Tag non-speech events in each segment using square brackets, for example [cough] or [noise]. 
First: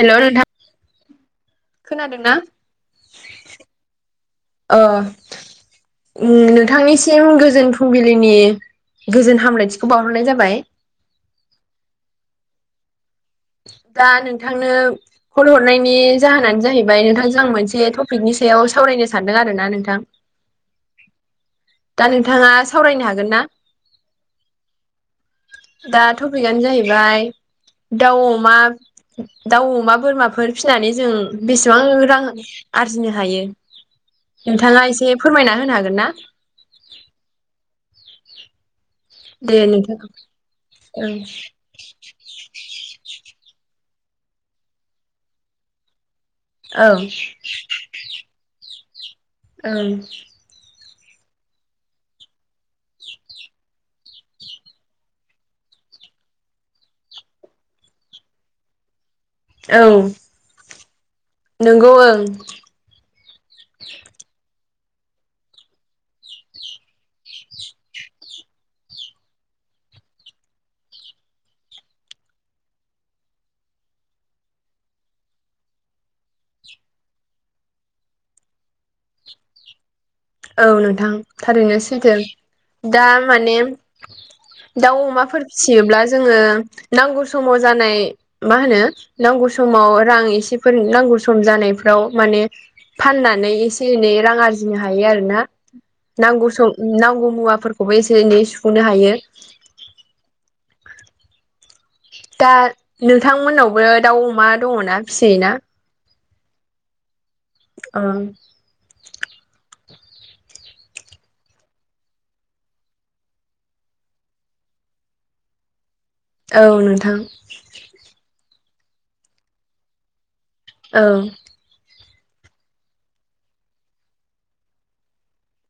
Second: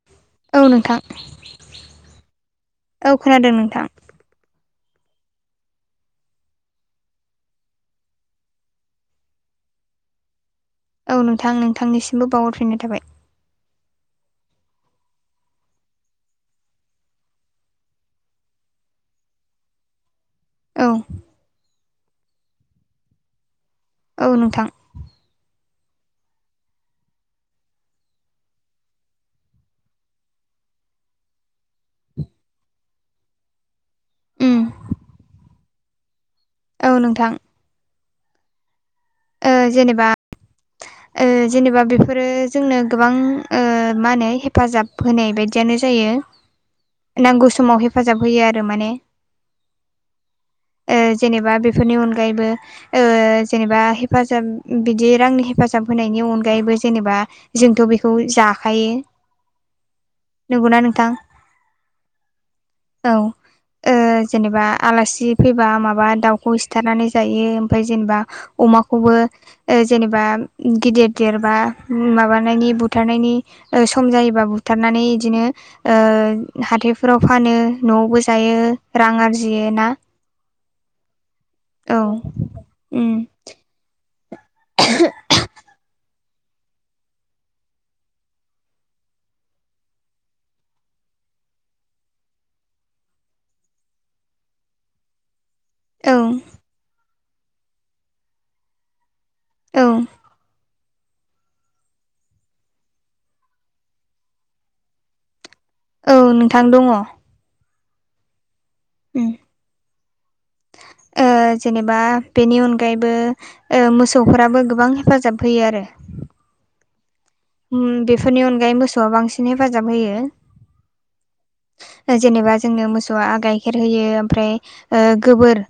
हेल' नोंथां औ नोंथां खोनादों ना औ खोनादों नोंथां अ नोंथांनिसिम गोजोन फुंबिलिनि गोजोन हामलायथिखौ बावहरनाय जाबाय। औ नोंथां नोंथांनिसिमबो बावहरफिननो थाबाय दा नोंथांनो कल हरनायनि जाहोनानो जाहैबाय नोंथांजों आं मोनसे टपिकनि सायाव सावरायनो सानदों आरो ना नोंथां। औ दा नोंथाङा सावरायनो हागोन ना औ नोंथां दा टपिकआनो जाहैबाय दाउ अमा दाउ अमा बोरमाफोर फिसिनानै जों बेसेबां रां आरजिनो हायो उम नोंथाङा एसे फोरमायना होनो हागोन ना औ नोंथां। ओ दनो नोंथां जेनेबा ओं ओ जेनेबा बे बेफोरो जोंनो गोबां मा होनो हेफाजाब होनाय बायदियानो जायो। औ नांगौ समाव हेफाजाब होयो आरो माने औं। ओ जेनेबा बेफोरनि अनगायैबो ओ जेनेबा हेफाजाब बिदि रांनि हेफाजाब होनायनि अनगायैबो जेनेबा जोंथ' बेखौ जाखायो। औ नंगौना नोंथां नंगौ ओं औ। ओ जेनेबा आलासि फैबा माबा दाउखौ सिथारनानै जायो ओमफ्राय जेनेबा अमाखौबो ओ जेनेबा गिदिर देरबा माबानायनि बुथारनायनि सम जायोबा बुथारनानै बिदिनो हाथायफोराव फानो न'आवबो जायो रां आरजियो ना औ नोंथां थारैनो औ सैथो दा उम माने दाव अमाफोर फिसियोब्ला जोंङ नांगौ समाव जानाय मा होनो नांगौ समाव रां एसेफोर नांगौ सम जानायफ्राव माने फाननानै एसे एनै रां आरजिनो हा हायो आरोना औ नांगौ सम नांगौ मुवाफोरखौबो एसे एनै सुफुंनो हायो। औ। दा नोंथांमोननावबो दाउ अमा दङ ना फिसियो ना? औ नोंथां दङ'। अ। उम [inaudible] ओ जेनेबा बेनि अनगायैबो ओ मोसौफोराबो गोबां हेफाजाब होयो आरो। औ नोंथां। ओम बेफोरनि अनगायै मोसौआ बांसिन हेफाजाब होयो। औ। जेनेबा जोंनो मोसौआ गाइखेर होयो ओमफ्राय ओ गोबोर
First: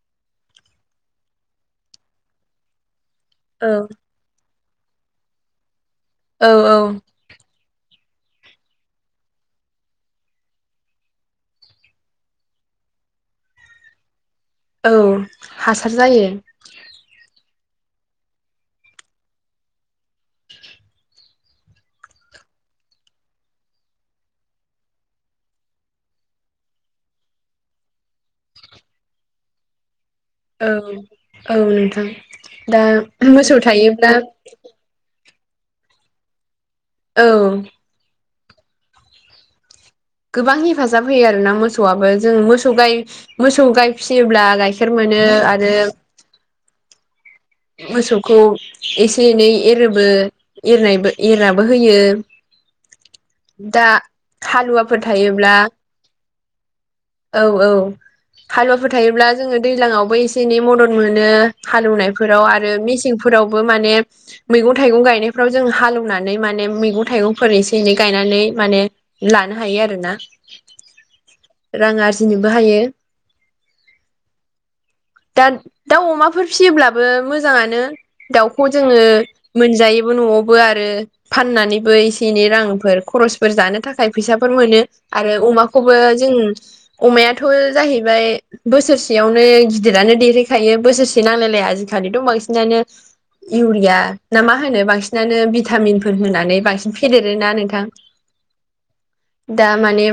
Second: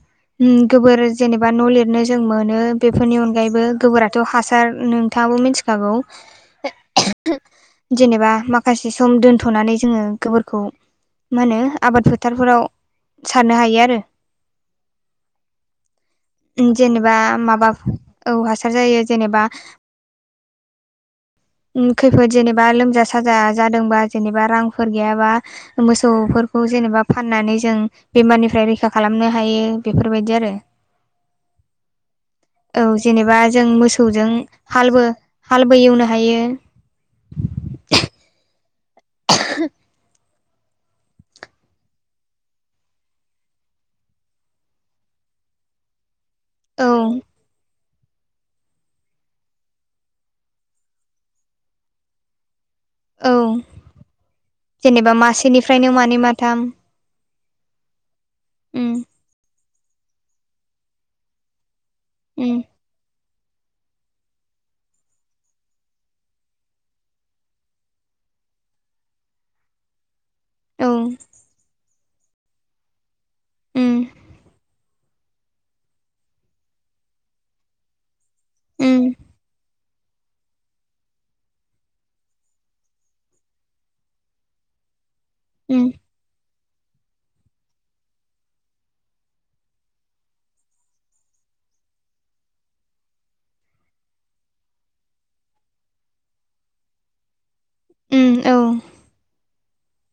ओम गोबोर जेनेबा न' लिरनो जों मोनो बेफोरनि अन गायैबो औ गोबोराथ' हासार नोंथाङाबो मिथिखागौ। औ औ। जेनेबा माखासे सम दोनथ'नानै जोङो गोबोर खौ मा होनो आबाद फोथारफोराव सारनो हायो आरो औ हासार जायो। जेनेबा माबा औ हासार जायो जेनेबा [inaudible] ओम खैफोद जेनेबा लोमजा साजा जादोंबा जेनेबा रांफोर गैयाबा मोसौफोरखौ जेनेबा फाननानै जों बेमारनिफ्राय रैखा खालामनो हायो बेफोरबायदि आरो। औ औ नोंथां औ दा जेनेबा मोसौ जों थायोब्ला मोसौजों हालबो- हालबो एवनो हायो। औ। [inaudible] गोबां हेफाजाब होयो आरोना मोसौआबो जों मोसौ गाय मोसौ गाइ फियोब्ला गाइखेर मोनो आरो औ। मोसौखौ एसे एनै एरोबो एरनायबो -एरनाबो होयो। औ दा हालुवाफोर जेनेबा थायोब्ला मासेनिफ्रायनो मानै माथाम औ औ हालुवाफोर उम थायोब्ला जोङो दैलाङावबो एसे एनै मदद मोनो हालौवनायफोराव उम आरो मेसेंफोरावबो माने मैगं-थाइगं गायनायफ्राव जों हालौनानै माने मैगं थाइगंफोर एसे एनै गायनानै माने लानो हायो आरोना औ उम रां आरजिनोबो हायो। ओम। दा दाउ अमाफोर फियोब्लाबो मोजाङानो। दाउखौ जोङो उम मोनजायोबो न'आव बो आरो फाननानैबो एसे एनै रांफोर खर'सफोर जानो थाखाय फैसाफोर मोनो आरो उम अमाखौबो जों अमायाथ' जाहैबाय बोसोरसेयावनो गिदिरानो देरहैखायो बोसोरसे नांलायलाया आजिखालिथ' बांसिनानो इउरिया ना मा होनो बांसिनानो भिथामिनफोर होनानै बांसिन फेदेरोना नों थां उम औ दा माने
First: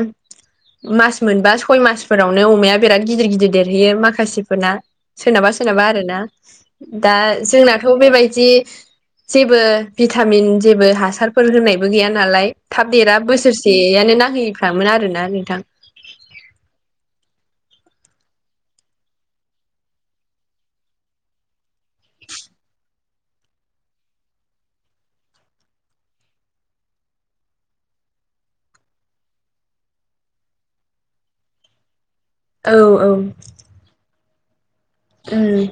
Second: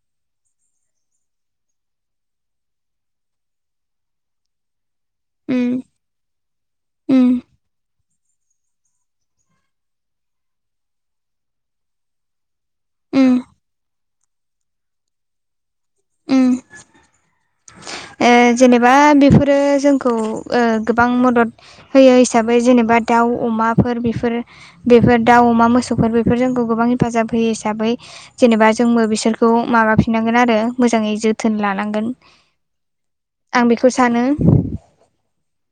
मास मोनबा सय मासफोरावनो अमाया बेराद गिदिर गिदिर देरहैयो माखासेफोरना। सोरनाबा उम सोरनाबा आरोना दा उम जोंनाथ' बेबायदि जेबो भिथामिन जेबो हासारफोर होनायबो गैया नालाय थाब देरा उम बोसोरसे सेयानो नांहैफ्रामो आरो ना नोंथां। [inaudible] ए जेनेबा बेफोरो जोंखौ ओ गोबां मदद होयो हिसाबै जेनेबा दाउ अमाफोर बेफोरो बेफोर दा- अमा मोसौफोर बेफोर जोंखौ गोबां हेफाजाब होयो हिसाबै जेनेबा जोंबो बिसोरखौ माबाफिननांगोन आरो मोजाङै जोथोन लानांगोन। औ औ आं बेखौ सानो। उम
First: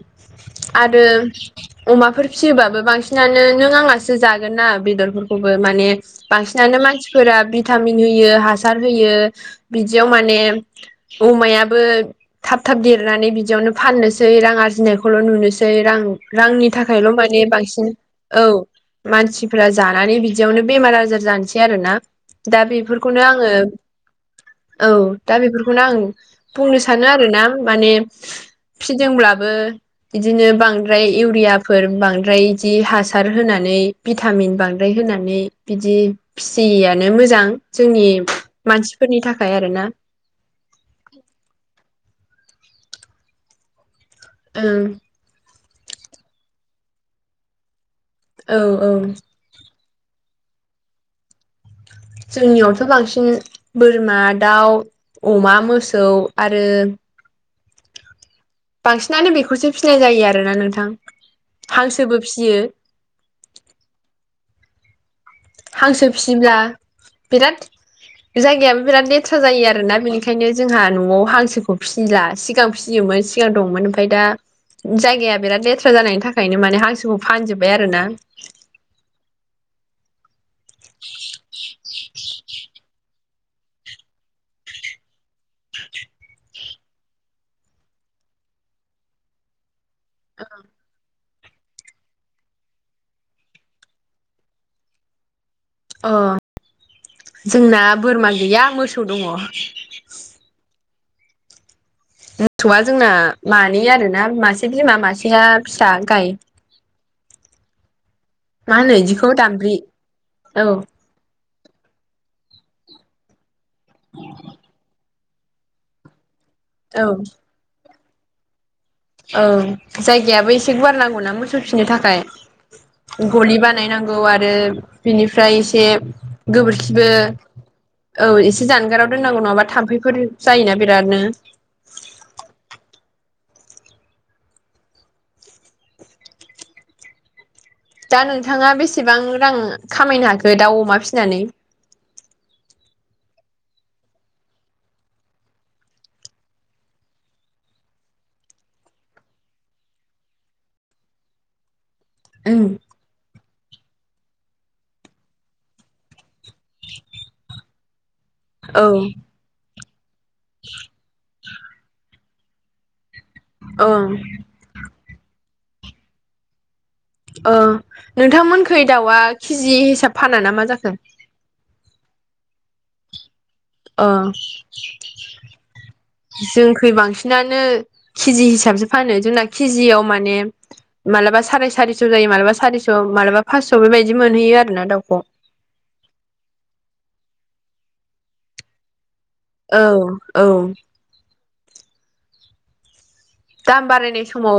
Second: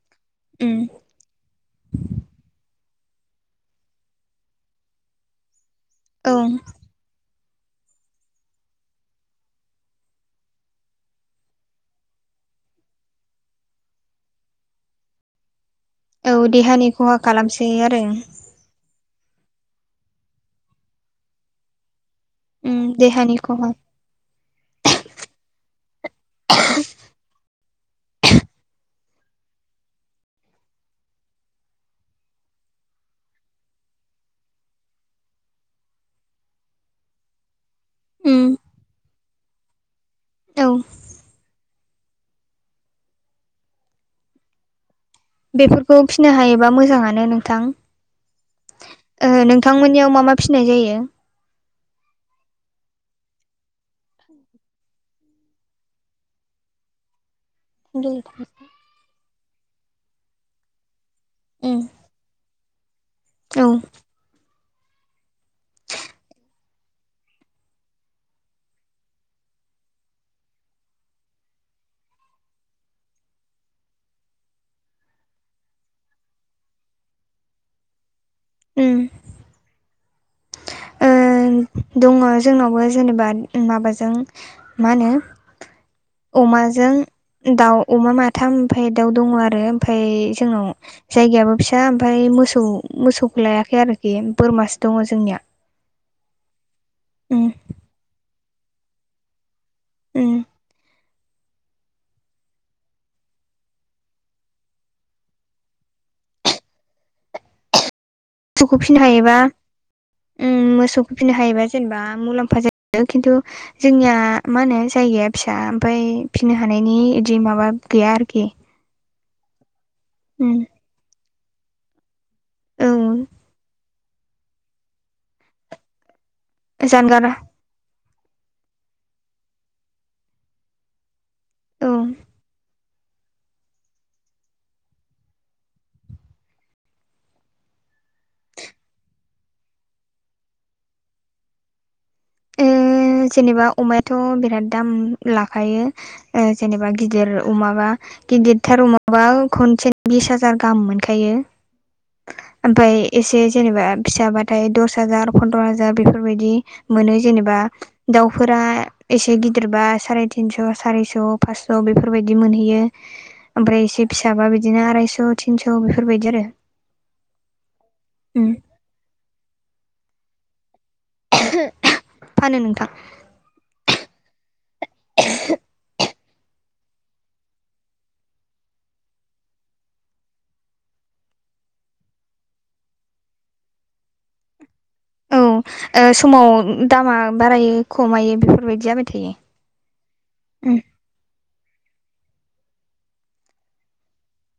उम आरो अमाफोर फिसियोबाबो बांसिनानो नों आंलासो जागोन ना बेदरफोरखौबो माने औ बांसिनानो मानसिफोरा भिटामिन होयो हासार होयो बिदियाव माने अमायाबो थाब थाब देरनानै बिदियावनो फाननोसै सै रां आर्जिनायखौल' नुनोसै रां औ रांनि देहानि थाखायल' खहा माने खालामसोयो बांसिन आरो औ मानसिफ्रा जानानै बिदियावनो बेमार आजार जानोसै आरोना। दा उम बेफोरखौनो देहानि आङो खहा औ दा बेफोरखौनो आं बुंनो सानो आरोना माने फिदोंब्लाबो इदिनो बांद्राय इउरियाफोर बांद्राय इदि हासार होनानै भिटामिन बांद्राय होनानै बिदि फिसियियानो मोजां जोंनि उम मानसिफोरनि थाखाय आरोना। औ। ओं। बेफोरखौ फिनो हायोबा मोजाङानो नोंथां। औ औ। ओ नोंथांमोननियाव मा मा फिनाय जायो? जोंनियावथ' बांसिन बोरमा दाउ अमा मोसौ आरो [unintelligible] बांसिनानो बेखौसो फिनाय जायो आरोना नोंथां हांसोबो फियो औ। हांसो फिसिब्ला बिराद जायगायाबो बिराद लेथ्रा जायो आरोना बेनिखायनो जोंहा न'आव हांसोखौ फिसि ला सिगां फिसियोमोन सिगां दंमोन ओमफाय दा जायगाया बिराद लेथ्रा जानायनि थाखायनो माने हांसोखौ फानजोब्बाय आरो ना। उम। ओम दङ जोंनावबो जेनेबा माबाजों मा होनो अमाजों दाउ अमा माथाम ओमफाय दाउ दङ आरो ओमफाय जोंनाव जायगायाबो फिसा ओमफ्राय मोसौ मोसौखौ लायाखै आरोखि बोरमासो दङ जोंनिया। अ उम जोंना बोरमा गैया मोसौ दङ। उम। मोसौआ जोंना मानै आरोना मासे बिमा मासेया फिसा गाय मा सौखौ होनो फिसिनो इदिखौ हायोबा दामब्रि उम औ मोसौ फिनो हायोबा जेनेबा मुलाम्फा जायो खिन्थु जोंनिया मा होनो जायगाया फिसा ओमफाय फिनो हानायनि औ इदि माबा गैया आरोखि। औ जायगायाबो उम एसे गुवार नांगौना मोसौ फिनो थाखाय औ गलि बान नाय नांगौ आरो बिनिफ्राय एसे गोबोरखिबो जानगार औ औ एसे जानगाराव दोननांगौ नङाबा थाम्फैफोर जायोना बिरादनो। औ। दा नोंथाङा बेसेबां रां खामायनो हाखो दाउ अमा फिनानै? ओम जेनेबा अमायाथ' बिराद दाम लाखायो ओ जेनेबा गिदिर अमाबा गिदिरथार अमाबा खनसे बिस हाजार गाहाम मोनखायो ओमफफ्राय एसे जेनेबा फिसाबाथाय दस हाजार फन्द्र' हाजार बेफोरबायदि मोनो जेनेबा दाउफोरा औ एसे गिदिरबा साराय थिनस' सारिस' फासस' बेफोरबायदि मोनहैयो ओमफ्राय औ एसे फिसाबा बिदि बिदिनो आरायस' थिनस' बेफोरबायदि आरो ओ उम नोंथांमोनखै दाउआ केजि हिसाब फाना ना मा जाखो? फानो नोंथां। ओ [unintelligible] जोंखै बांसिनानो केजि हिसाबसो फानो जोंना केजियाव माने मालाबा साराय सारिस' जायो मालाबा सारिस' मालाबा फासस' बेबायदि मोनहैयो आरोना दाउखौ औ ओ समाव दामा बारायो खमायो बेफोरबायदि जाबाय थायो औ औ उम दाम बारायनाय‌ समाव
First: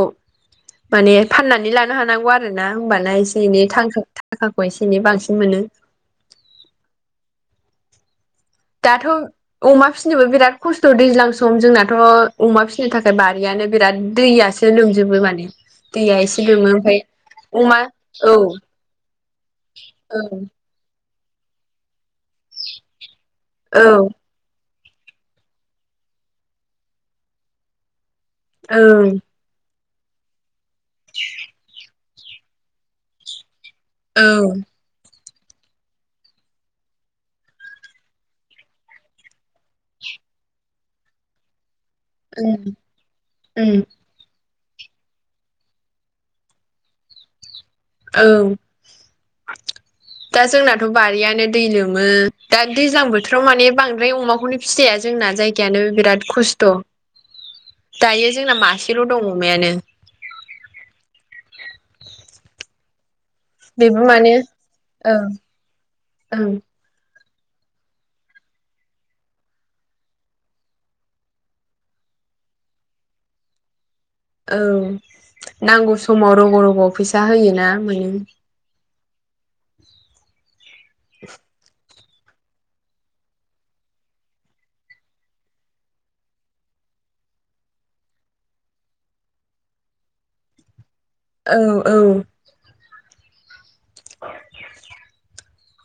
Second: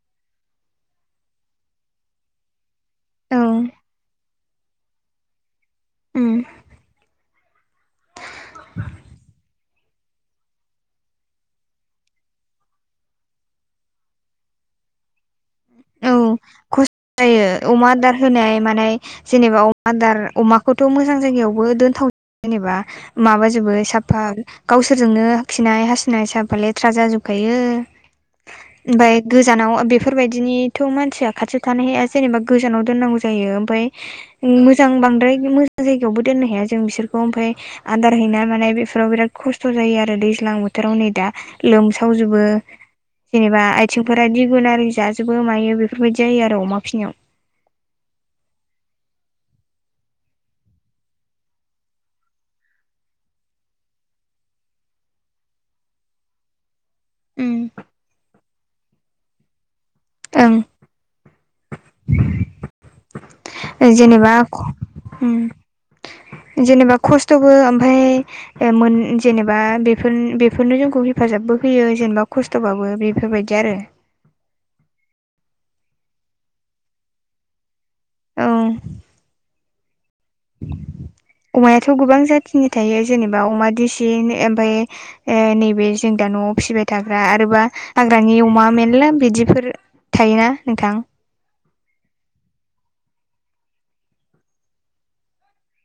माने फाननानै‌ लानो हानांगौ आरो आरोना होनबाना औ एसे एनै थां थाखाखौ एसे एनै बांसिन मोनो उ दाथ' अमा फिसिनोबो बिराद खस्थ' दैज्लां सम जोंनाथ' अमा फिसिनो थाखाय बारियानो बिराद दैयासो लोमजोबो माने दैया एसे लोमो ओमफ्राय ओ अमा आदार औ होनाय मानाय जेनेबा अमा आदार औ अमा खौथ' मोजां जायगायावबो दोनथाव जेनेबा माबाजोबो औ ओं साफा गावसोरजोंनो खिनाय हाासुनाय साफा लेथ्रा जाजोबखायो ओमफ्राय औ गोजानाव बेफोरबायदिनिथ' मानसिया खाथियाव थानो हाया जेनेबा गोजानाव दोननांगौ जायो ओमफ्राय मोजां बांद्राय मोजां जायगायावबो दोननो हाया जों बिसोरखौ ओमफ्राय आदार हैनाय मानाय बेफोराव बिराद खस्थ' जायो आरो दैज्लां बोथोराव नै दा लोमसावजोबो ओं जेनेबा ओं आथिंफोरा दिगुन आरि जाजोबो मायो बेफोरबायदि जायो आरो अमा फिनायाव औ दा जोंनाथ' बारियानो दै लोमो दा दैज्लां बोथोराव माने बांद्राय अमाखौनो फिसिजाया जोंना जायगायानो बिराद खस्थ' उम दायो जोंना मासेल' दङ अमायानो ओं ओ बेबो जेनेबा माने ओं ओं उम जेनेबा खस्थ'बो ओमफाय ऐ‌‌ मोन जेनेबा बेफोर बेफोरनो जोंखौ हेफाजाबबो होयो जेनेबा खस्थ' थ'बाबो बेफोरबायदि आरो औ नांगौ समाव रग' रग' फैसा होयोना मोनो औ [unintelligible] अमायाथ' गोबां जाथिनि थायो जेनेबा अमा दिेसि ओमफाय ए नैबे जों दा न'आव फिसिबाय थाग्रा आरोबा हाग्रानि अमा मेरला बिदिफोर थायोना नोंथां? औ औ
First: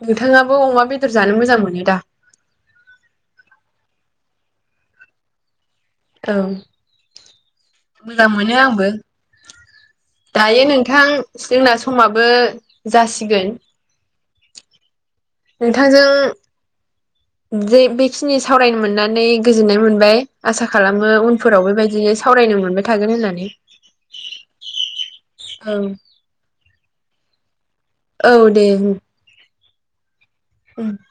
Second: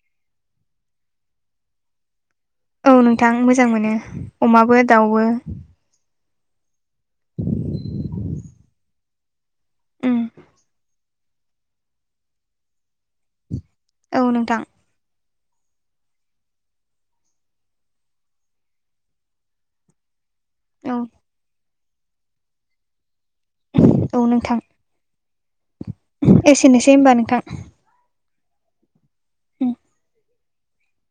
नोंथाङाबो अमा बेदर जानो मोजां मोनो दा? औ नोंथां मोजां मोनो अमाबो दाउबो। औ मोजां मोनो आंबो। उम दायो नोंथां जोंना समाबो जासिगोन औ नोंथां नोंथां जों। जे बेखिनि सावरायनो मोननानै गोजोननाय मोनबाय आसा औ खालामो उनफोराव बेबायदिनो। सावरायनो मोनबाय थागोन होननानै। औ नोंथां, औ एसेनोसै होनबा नोंथां। औ दे बुं। [inaudible] [inaudible]